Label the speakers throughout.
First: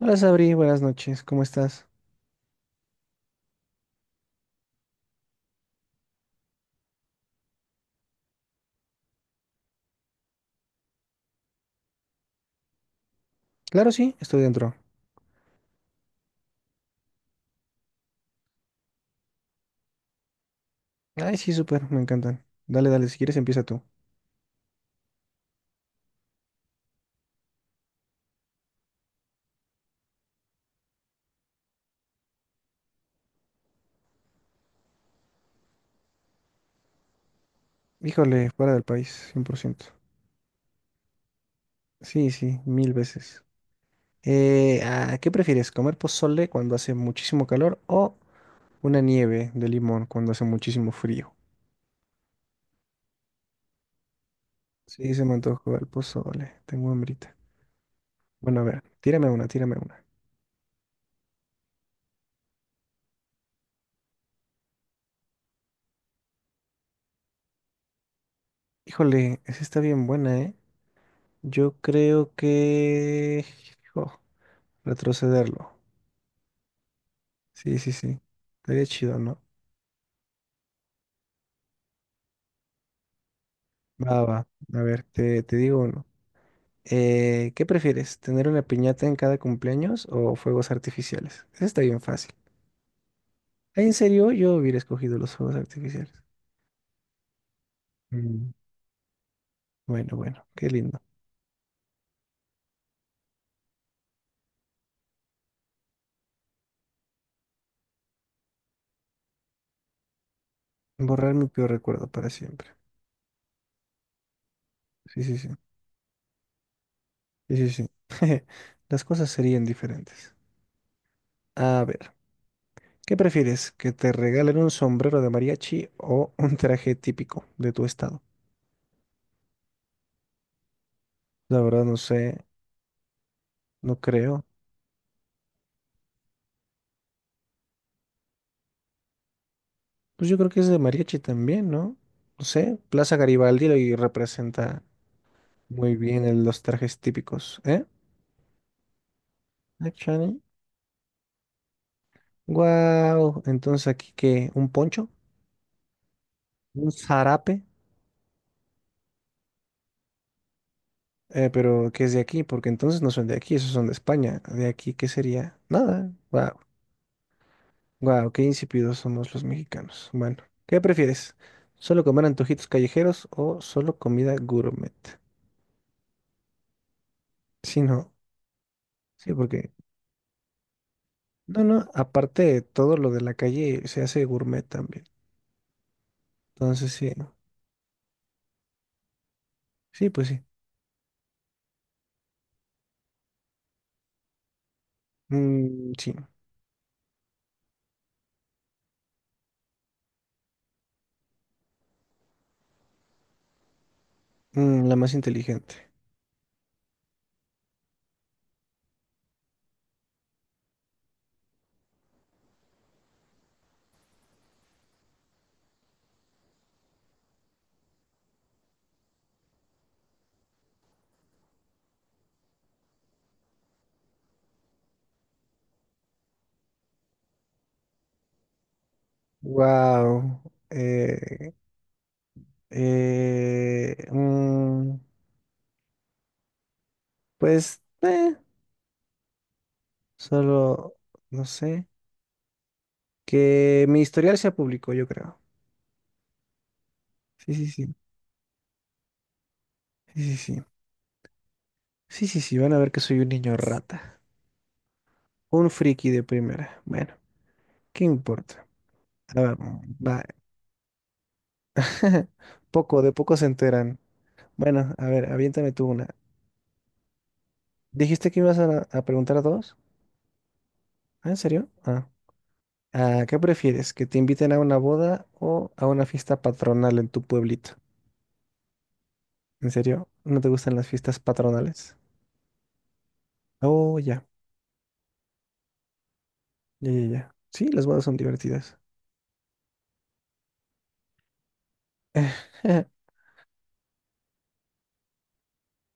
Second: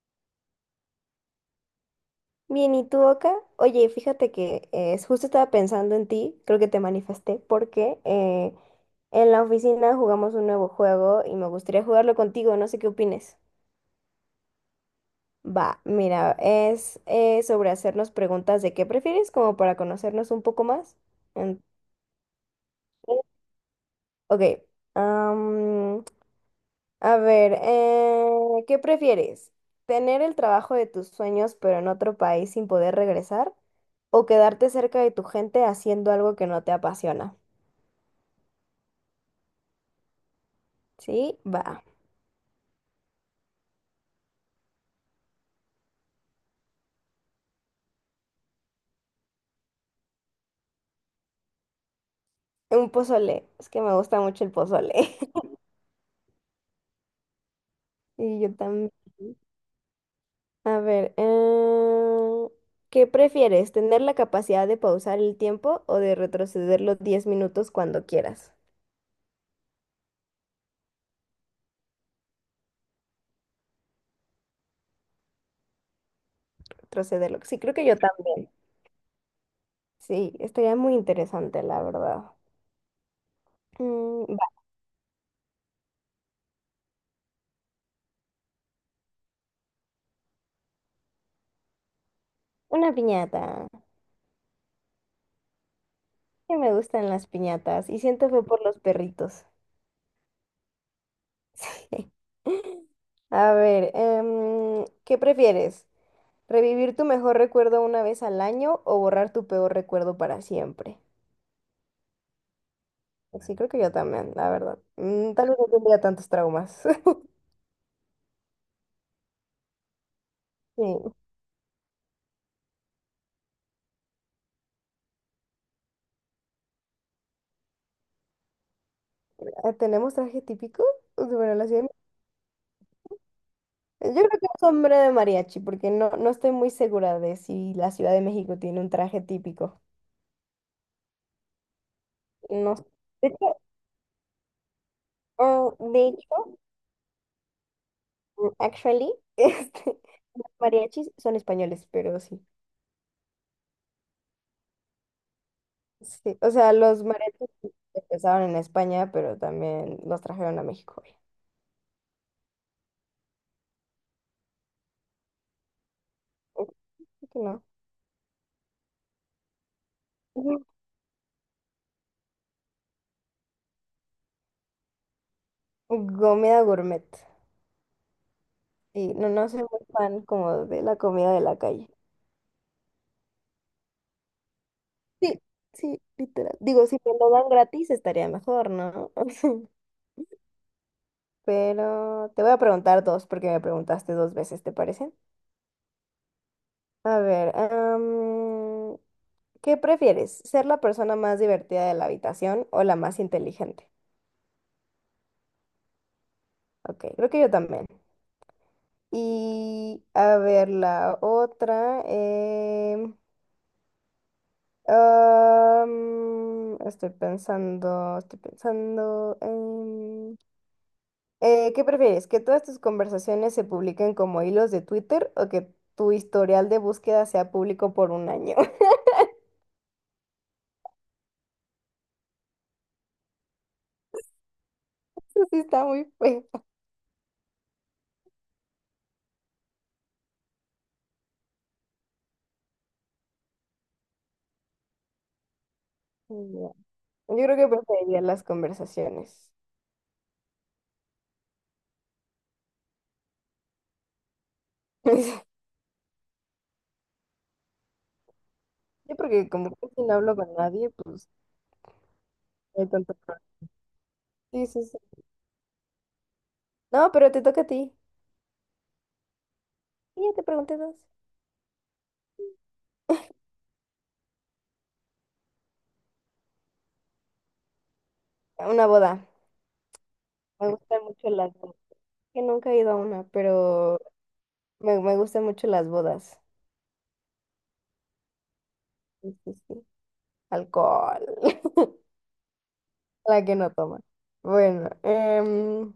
Speaker 1: Hola, Sabri, buenas noches, ¿cómo estás?
Speaker 2: Bien, ¿y tú, Oka? Oye, fíjate que justo estaba pensando en ti, creo que te manifesté, porque en la oficina jugamos un nuevo juego y me gustaría jugarlo contigo, no sé qué opines.
Speaker 1: Claro, sí, estoy dentro.
Speaker 2: Va, mira, es sobre hacernos preguntas de qué prefieres, como para conocernos un poco más.
Speaker 1: Ay, sí,
Speaker 2: Entonces,
Speaker 1: súper, me encantan. Dale, dale, si quieres empieza tú.
Speaker 2: ok. A ver, ¿qué prefieres? ¿Tener el trabajo de tus sueños pero en otro país sin poder regresar? ¿O quedarte cerca de tu gente haciendo algo que no te apasiona?
Speaker 1: Híjole, fuera del país, 100%.
Speaker 2: Sí, va.
Speaker 1: Sí, sí, mil veces. ¿Qué prefieres, comer pozole cuando hace muchísimo calor o una nieve de limón cuando hace muchísimo frío?
Speaker 2: Un pozole. Es que me gusta mucho el
Speaker 1: Sí,
Speaker 2: pozole.
Speaker 1: se me antojó el pozole, tengo hambrita.
Speaker 2: Y yo
Speaker 1: Bueno, a ver,
Speaker 2: también.
Speaker 1: tírame una, tírame una.
Speaker 2: A ver, ¿qué prefieres? ¿Tener la capacidad de pausar el tiempo o de retrocederlo 10 minutos cuando quieras?
Speaker 1: Híjole, esa está bien buena, ¿eh? Yo creo que, jo, retrocederlo.
Speaker 2: Retrocederlo. Sí, creo
Speaker 1: Sí,
Speaker 2: que
Speaker 1: sí,
Speaker 2: yo
Speaker 1: sí.
Speaker 2: también.
Speaker 1: Estaría chido, ¿no?
Speaker 2: Sí, estaría muy interesante, la verdad.
Speaker 1: Va,
Speaker 2: Mm.
Speaker 1: va. A ver, te digo uno. ¿Qué prefieres? ¿Tener una piñata en cada cumpleaños o fuegos artificiales? Eso está bien fácil.
Speaker 2: Una piñata.
Speaker 1: Ay, en serio, yo hubiera escogido los fuegos artificiales.
Speaker 2: Que me gustan las piñatas. Y siento fue
Speaker 1: Mm.
Speaker 2: por los perritos.
Speaker 1: Bueno, bueno, qué lindo.
Speaker 2: A ver, ¿qué prefieres? ¿Revivir tu mejor recuerdo una vez al año o borrar tu peor recuerdo para siempre?
Speaker 1: Borrar mi peor recuerdo para siempre.
Speaker 2: Pues sí, creo que yo también, la verdad.
Speaker 1: Sí, sí, sí.
Speaker 2: Tal vez no tendría tantos traumas.
Speaker 1: Sí, sí, sí. Las cosas serían diferentes.
Speaker 2: Sí.
Speaker 1: A ver, ¿qué prefieres? ¿Que te regalen un sombrero de mariachi o un traje típico de tu estado?
Speaker 2: Ah, ¿tenemos traje típico? Bueno,
Speaker 1: La
Speaker 2: la ciudad
Speaker 1: verdad
Speaker 2: de-
Speaker 1: no sé, no
Speaker 2: Yo creo que
Speaker 1: creo.
Speaker 2: es hombre de mariachi, porque no, no estoy muy segura de si la Ciudad de México tiene un traje típico.
Speaker 1: Pues yo creo que es de mariachi también, ¿no? No
Speaker 2: No
Speaker 1: sé,
Speaker 2: sé.
Speaker 1: Plaza
Speaker 2: De hecho,
Speaker 1: Garibaldi y representa
Speaker 2: ah,
Speaker 1: muy
Speaker 2: de
Speaker 1: bien
Speaker 2: hecho,
Speaker 1: los trajes típicos, ¿eh?
Speaker 2: Actually,
Speaker 1: Ah, Chani.
Speaker 2: mariachis son españoles, pero sí.
Speaker 1: Guau, entonces aquí qué, un poncho,
Speaker 2: Sí, o sea,
Speaker 1: un
Speaker 2: los mariachis
Speaker 1: zarape,
Speaker 2: empezaron en España, pero también los trajeron a México, güey.
Speaker 1: pero que es de aquí, porque entonces no son de aquí, esos son de España. De aquí, ¿qué sería? Nada. Guau,
Speaker 2: Así que no.
Speaker 1: guau, qué insípidos somos los mexicanos. Bueno,
Speaker 2: Ujú.
Speaker 1: ¿qué prefieres? ¿Solo comer antojitos callejeros o solo comida gourmet?
Speaker 2: Comida gourmet.
Speaker 1: Sí, no.
Speaker 2: Y no,
Speaker 1: Sí,
Speaker 2: no soy
Speaker 1: porque
Speaker 2: muy fan como de la comida de la
Speaker 1: no, no,
Speaker 2: calle.
Speaker 1: aparte todo lo de la calle se hace gourmet también.
Speaker 2: Sí, sí, literal. Digo,
Speaker 1: Entonces
Speaker 2: si
Speaker 1: sí,
Speaker 2: me lo dan gratis estaría mejor, ¿no?
Speaker 1: sí, pues sí.
Speaker 2: Pero te voy a preguntar dos porque me preguntaste dos veces, ¿te parece?
Speaker 1: Mm, sí.
Speaker 2: A ver, ¿qué prefieres? ¿Ser la persona más divertida de la habitación o la más inteligente?
Speaker 1: Mm, la más inteligente.
Speaker 2: Ok, creo que yo también. Y a ver la otra. Estoy pensando, estoy pensando. ¿Qué prefieres? ¿Que todas tus conversaciones se publiquen como hilos de Twitter o que tu historial de búsqueda sea público por un año?
Speaker 1: Wow. Eh, eh, mm,
Speaker 2: Eso sí está muy feo.
Speaker 1: pues, solo, no sé, que mi historial sea público, yo creo.
Speaker 2: Ya. Yo
Speaker 1: Sí,
Speaker 2: creo
Speaker 1: sí,
Speaker 2: que
Speaker 1: sí,
Speaker 2: preferiría las conversaciones.
Speaker 1: sí, sí, sí. Sí, sí, sí, van a ver que soy un niño rata. Un friki de primera. Bueno, ¿qué importa?
Speaker 2: Yo
Speaker 1: A
Speaker 2: porque
Speaker 1: ver,
Speaker 2: como casi no
Speaker 1: va.
Speaker 2: hablo con nadie, pues no hay
Speaker 1: Poco, de
Speaker 2: tanto
Speaker 1: poco
Speaker 2: problema.
Speaker 1: se enteran.
Speaker 2: Sí, sí,
Speaker 1: Bueno,
Speaker 2: sí.
Speaker 1: a ver, aviéntame tú una.
Speaker 2: No, pero te toca a ti.
Speaker 1: Dijiste que ibas a preguntar dos.
Speaker 2: Y ya te pregunté dos.
Speaker 1: ¿Ah, en serio? Ah. Ah, ¿qué prefieres? ¿Que te inviten a una boda o a una fiesta patronal en tu pueblito?
Speaker 2: Una boda.
Speaker 1: ¿En serio? ¿No te
Speaker 2: Me
Speaker 1: gustan las
Speaker 2: gustan
Speaker 1: fiestas
Speaker 2: mucho las bodas.
Speaker 1: patronales?
Speaker 2: Que nunca he ido a una,
Speaker 1: Oh,
Speaker 2: pero
Speaker 1: ya,
Speaker 2: me gustan mucho las bodas.
Speaker 1: ya, ya, ya. Sí, las bodas son divertidas.
Speaker 2: Sí, sí, sí. Alcohol. La que no toma. Bueno,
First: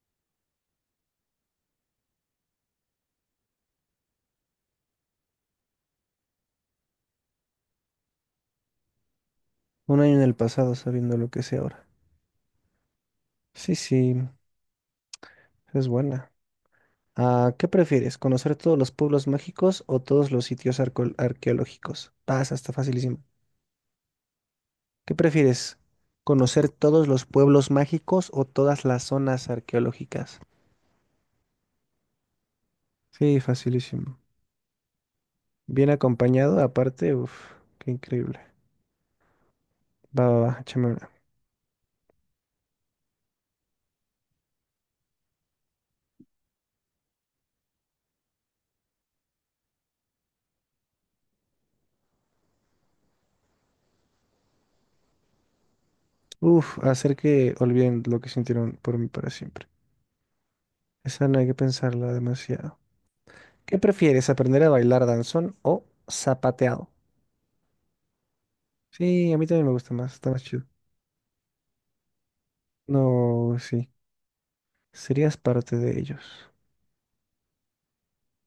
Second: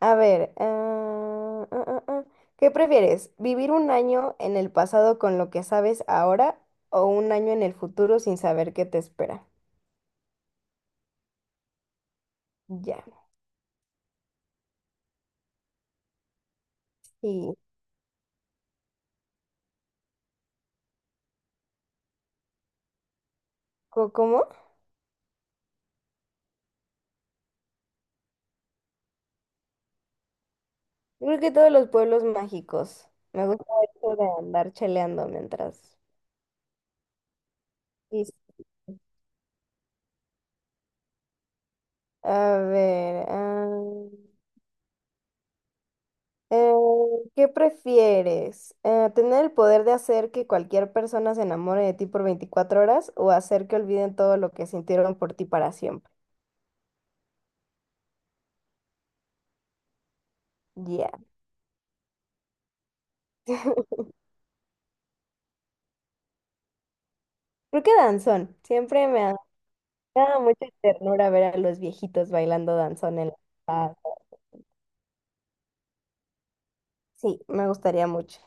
Speaker 2: a ver. Ah. ¿Qué prefieres? ¿Vivir un año en el pasado con lo que sabes ahora o un año en el futuro sin saber qué te espera?
Speaker 1: Un año en el pasado sabiendo lo que sé ahora.
Speaker 2: Ya.
Speaker 1: Sí, sí, es buena. Ah,
Speaker 2: ¿Y
Speaker 1: ¿qué prefieres? ¿Conocer todos los pueblos mágicos o todos los sitios arqueológicos? Pasa, está facilísimo.
Speaker 2: cómo?
Speaker 1: ¿Qué prefieres? ¿Conocer todos los pueblos mágicos o todas las zonas arqueológicas?
Speaker 2: Yo creo que todos los pueblos mágicos.
Speaker 1: Sí,
Speaker 2: Me gusta eso
Speaker 1: facilísimo.
Speaker 2: de andar cheleando
Speaker 1: Bien
Speaker 2: mientras.
Speaker 1: acompañado, aparte, uff, qué
Speaker 2: Y
Speaker 1: increíble. Va, va, va, échame una.
Speaker 2: a ver, eh, ¿qué prefieres? ¿Tener el poder de hacer que cualquier persona se enamore de ti por 24 horas o hacer que olviden todo lo que sintieron por ti para siempre?
Speaker 1: Uf, hacer que olviden lo que sintieron por mí para siempre.
Speaker 2: Ya.
Speaker 1: Esa no hay que pensarla demasiado. ¿Qué prefieres, aprender a bailar danzón o zapateado?
Speaker 2: Creo que danzón. Siempre me
Speaker 1: Sí,
Speaker 2: ha
Speaker 1: a mí también me gusta más, está
Speaker 2: dado
Speaker 1: más chido.
Speaker 2: mucha ternura ver a los viejitos bailando danzón en la
Speaker 1: No, sí,
Speaker 2: plaza.
Speaker 1: serías parte de ellos.
Speaker 2: Sí, me gustaría mucho.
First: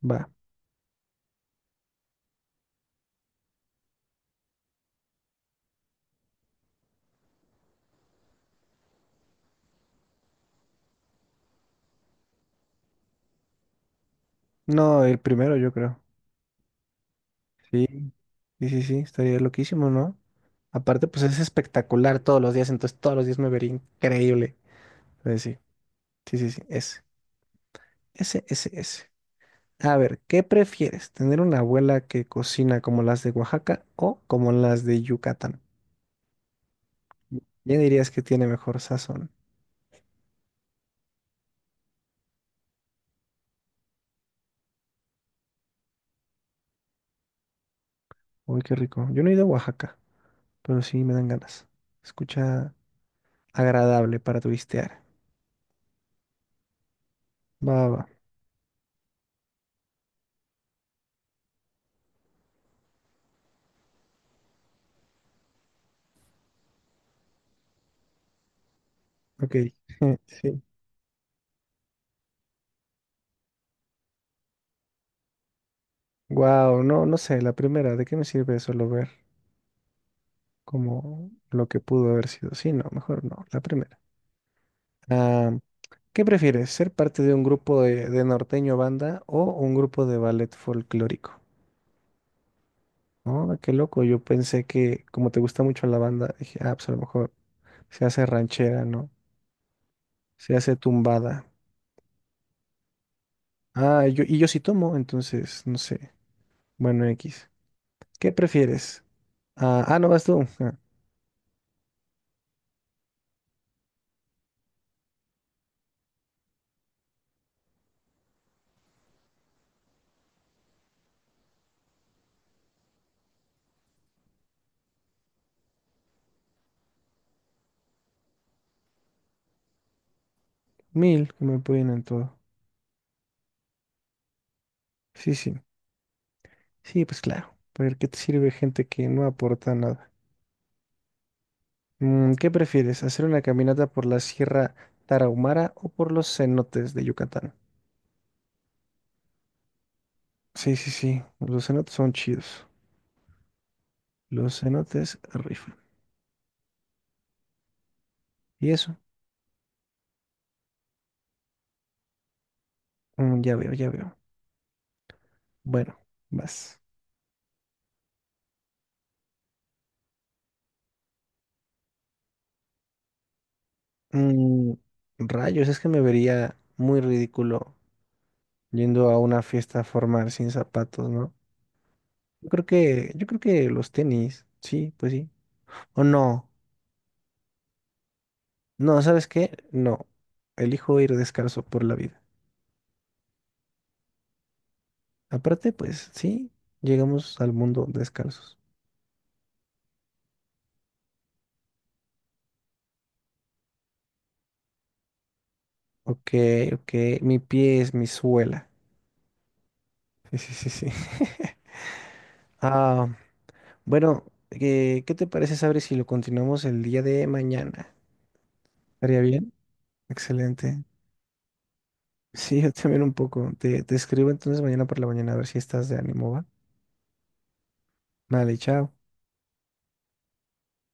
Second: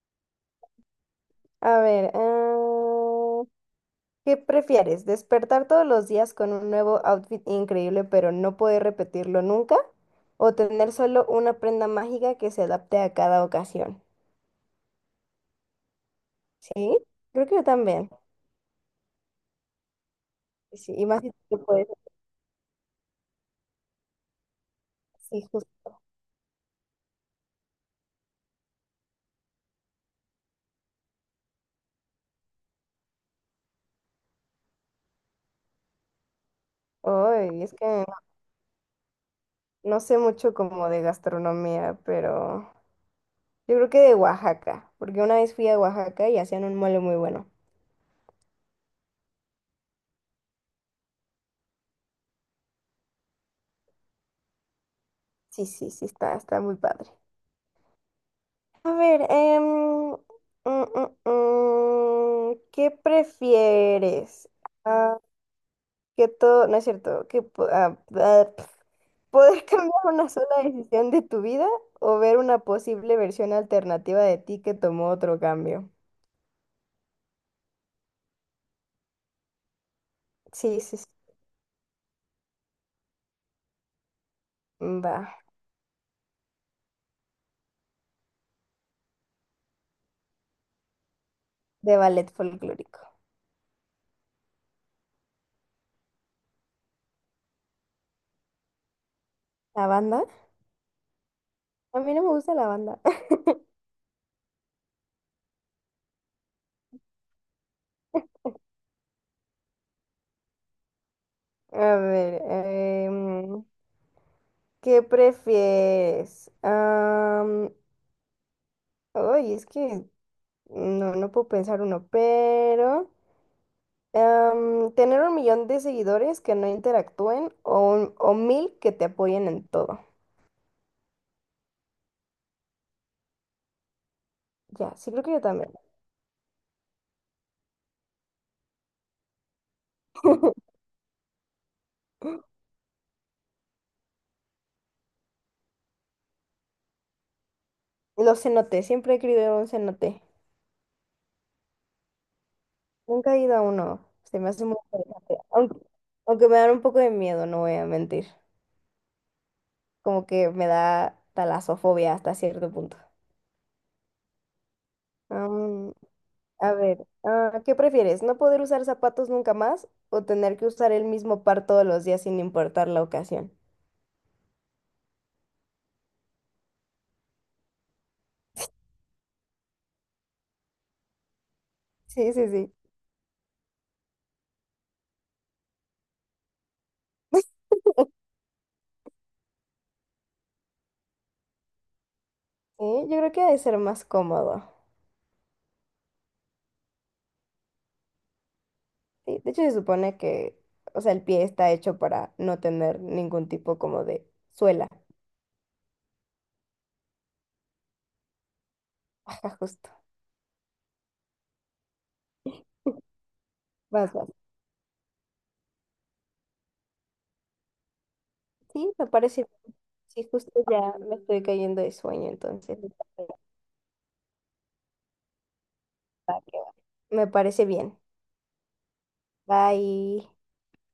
Speaker 1: Va.
Speaker 2: A ver, ¿Qué prefieres? ¿Despertar todos los días con un nuevo outfit increíble pero no poder repetirlo nunca? ¿O tener solo una prenda mágica que se adapte a cada ocasión?
Speaker 1: No, el primero yo creo.
Speaker 2: Sí, creo que yo
Speaker 1: Sí,
Speaker 2: también.
Speaker 1: sí, sí, sí, estaría loquísimo, ¿no?
Speaker 2: Sí, y
Speaker 1: Aparte,
Speaker 2: más
Speaker 1: pues
Speaker 2: si
Speaker 1: es
Speaker 2: tú puedes.
Speaker 1: espectacular todos los días, entonces todos los días me vería increíble. Entonces,
Speaker 2: Sí, justo.
Speaker 1: sí, sí, sí, sí, ese, ese, ese, ese. A ver, ¿qué prefieres? ¿Tener una abuela que cocina como las de Oaxaca o como las de Yucatán?
Speaker 2: Ay, es
Speaker 1: ¿Quién
Speaker 2: que
Speaker 1: dirías que tiene mejor sazón?
Speaker 2: no sé mucho como de gastronomía, pero yo creo que de Oaxaca, porque una vez fui a Oaxaca y hacían un mole muy bueno.
Speaker 1: Uy, qué rico. Yo no he ido a Oaxaca, pero sí me dan ganas. Escucha agradable para turistear.
Speaker 2: Sí, sí, sí, está, está muy padre.
Speaker 1: Va, va, va.
Speaker 2: A ver, mm, ¿qué prefieres? Ah, que todo, no es cierto, que
Speaker 1: Ok.
Speaker 2: poder cambiar una sola
Speaker 1: Sí.
Speaker 2: decisión de tu vida o ver una posible versión alternativa de ti que tomó otro cambio.
Speaker 1: Wow, no, no sé, la primera, ¿de qué me sirve solo ver
Speaker 2: Sí, sí, sí.
Speaker 1: como lo que pudo haber sido? Sí, no, mejor no, la primera.
Speaker 2: Va.
Speaker 1: Ah, ¿qué prefieres, ser parte de un grupo de norteño banda o un grupo de ballet folclórico?
Speaker 2: De ballet folclórico.
Speaker 1: Oh, qué loco, yo pensé que como te gusta mucho la banda, dije, ah, pues a lo mejor se hace ranchera, ¿no?
Speaker 2: ¿La banda?
Speaker 1: Se hace tumbada.
Speaker 2: A mí no me gusta la banda.
Speaker 1: Ah, yo, y yo sí tomo, entonces, no sé. Bueno, X. ¿Qué prefieres? Ah, ah, no vas tú. Ah,
Speaker 2: A ver, em, ¿qué prefieres? Ay, es que no, no puedo pensar uno, pero tener 1 millón de seguidores que no interactúen o, o 1.000 que te apoyen en todo.
Speaker 1: mil, que me pueden en todo.
Speaker 2: Ya, sí creo que
Speaker 1: Sí,
Speaker 2: yo
Speaker 1: sí.
Speaker 2: también.
Speaker 1: Sí, pues claro. ¿Porque qué te sirve gente que no aporta nada? Mm, ¿qué prefieres, hacer una caminata por la Sierra Tarahumara o por los cenotes de Yucatán?
Speaker 2: Los cenotes, siempre he querido ir a un cenote.
Speaker 1: Sí, sí, sí, los cenotes son chidos.
Speaker 2: Nunca he ido a uno. Se me
Speaker 1: Los
Speaker 2: hace muy
Speaker 1: cenotes
Speaker 2: interesante.
Speaker 1: rifan.
Speaker 2: Aunque, me dan un poco de miedo, no voy a mentir.
Speaker 1: ¿Y eso?
Speaker 2: Como que me da talasofobia hasta cierto punto.
Speaker 1: Mm, ya veo, ya veo. Bueno,
Speaker 2: A
Speaker 1: vas.
Speaker 2: ver, ¿qué prefieres? ¿No poder usar zapatos nunca más o tener que usar el mismo par todos los días sin importar la ocasión?
Speaker 1: Mm, rayos, es que me vería muy ridículo yendo a una fiesta formal sin zapatos, ¿no?
Speaker 2: Sí, sí, sí.
Speaker 1: Yo creo que los tenis, sí, pues sí. O no, no, ¿sabes qué? No, elijo ir descalzo por la vida.
Speaker 2: Sí, yo creo que ha de ser más cómodo.
Speaker 1: Aparte, pues sí, llegamos al mundo descalzos.
Speaker 2: Sí, de hecho, se supone que, o sea, el pie está hecho para no tener ningún tipo como de suela.
Speaker 1: Ok, ok, mi pie es mi suela.
Speaker 2: Ajá, justo.
Speaker 1: Sí, sí, sí, sí. Ah,
Speaker 2: Vas,
Speaker 1: bueno,
Speaker 2: vas.
Speaker 1: ¿qué te parece, Sabri, si lo continuamos el día de mañana?
Speaker 2: Sí, me
Speaker 1: ¿Estaría
Speaker 2: parece.
Speaker 1: bien?
Speaker 2: Sí, justo
Speaker 1: Excelente.
Speaker 2: ya me estoy cayendo de sueño,
Speaker 1: Sí, yo
Speaker 2: entonces.
Speaker 1: también un poco. Te escribo entonces mañana por la mañana a ver si estás de ánimo,
Speaker 2: Va
Speaker 1: ¿va?
Speaker 2: que va. Me parece bien.
Speaker 1: Vale, chao.
Speaker 2: Bye.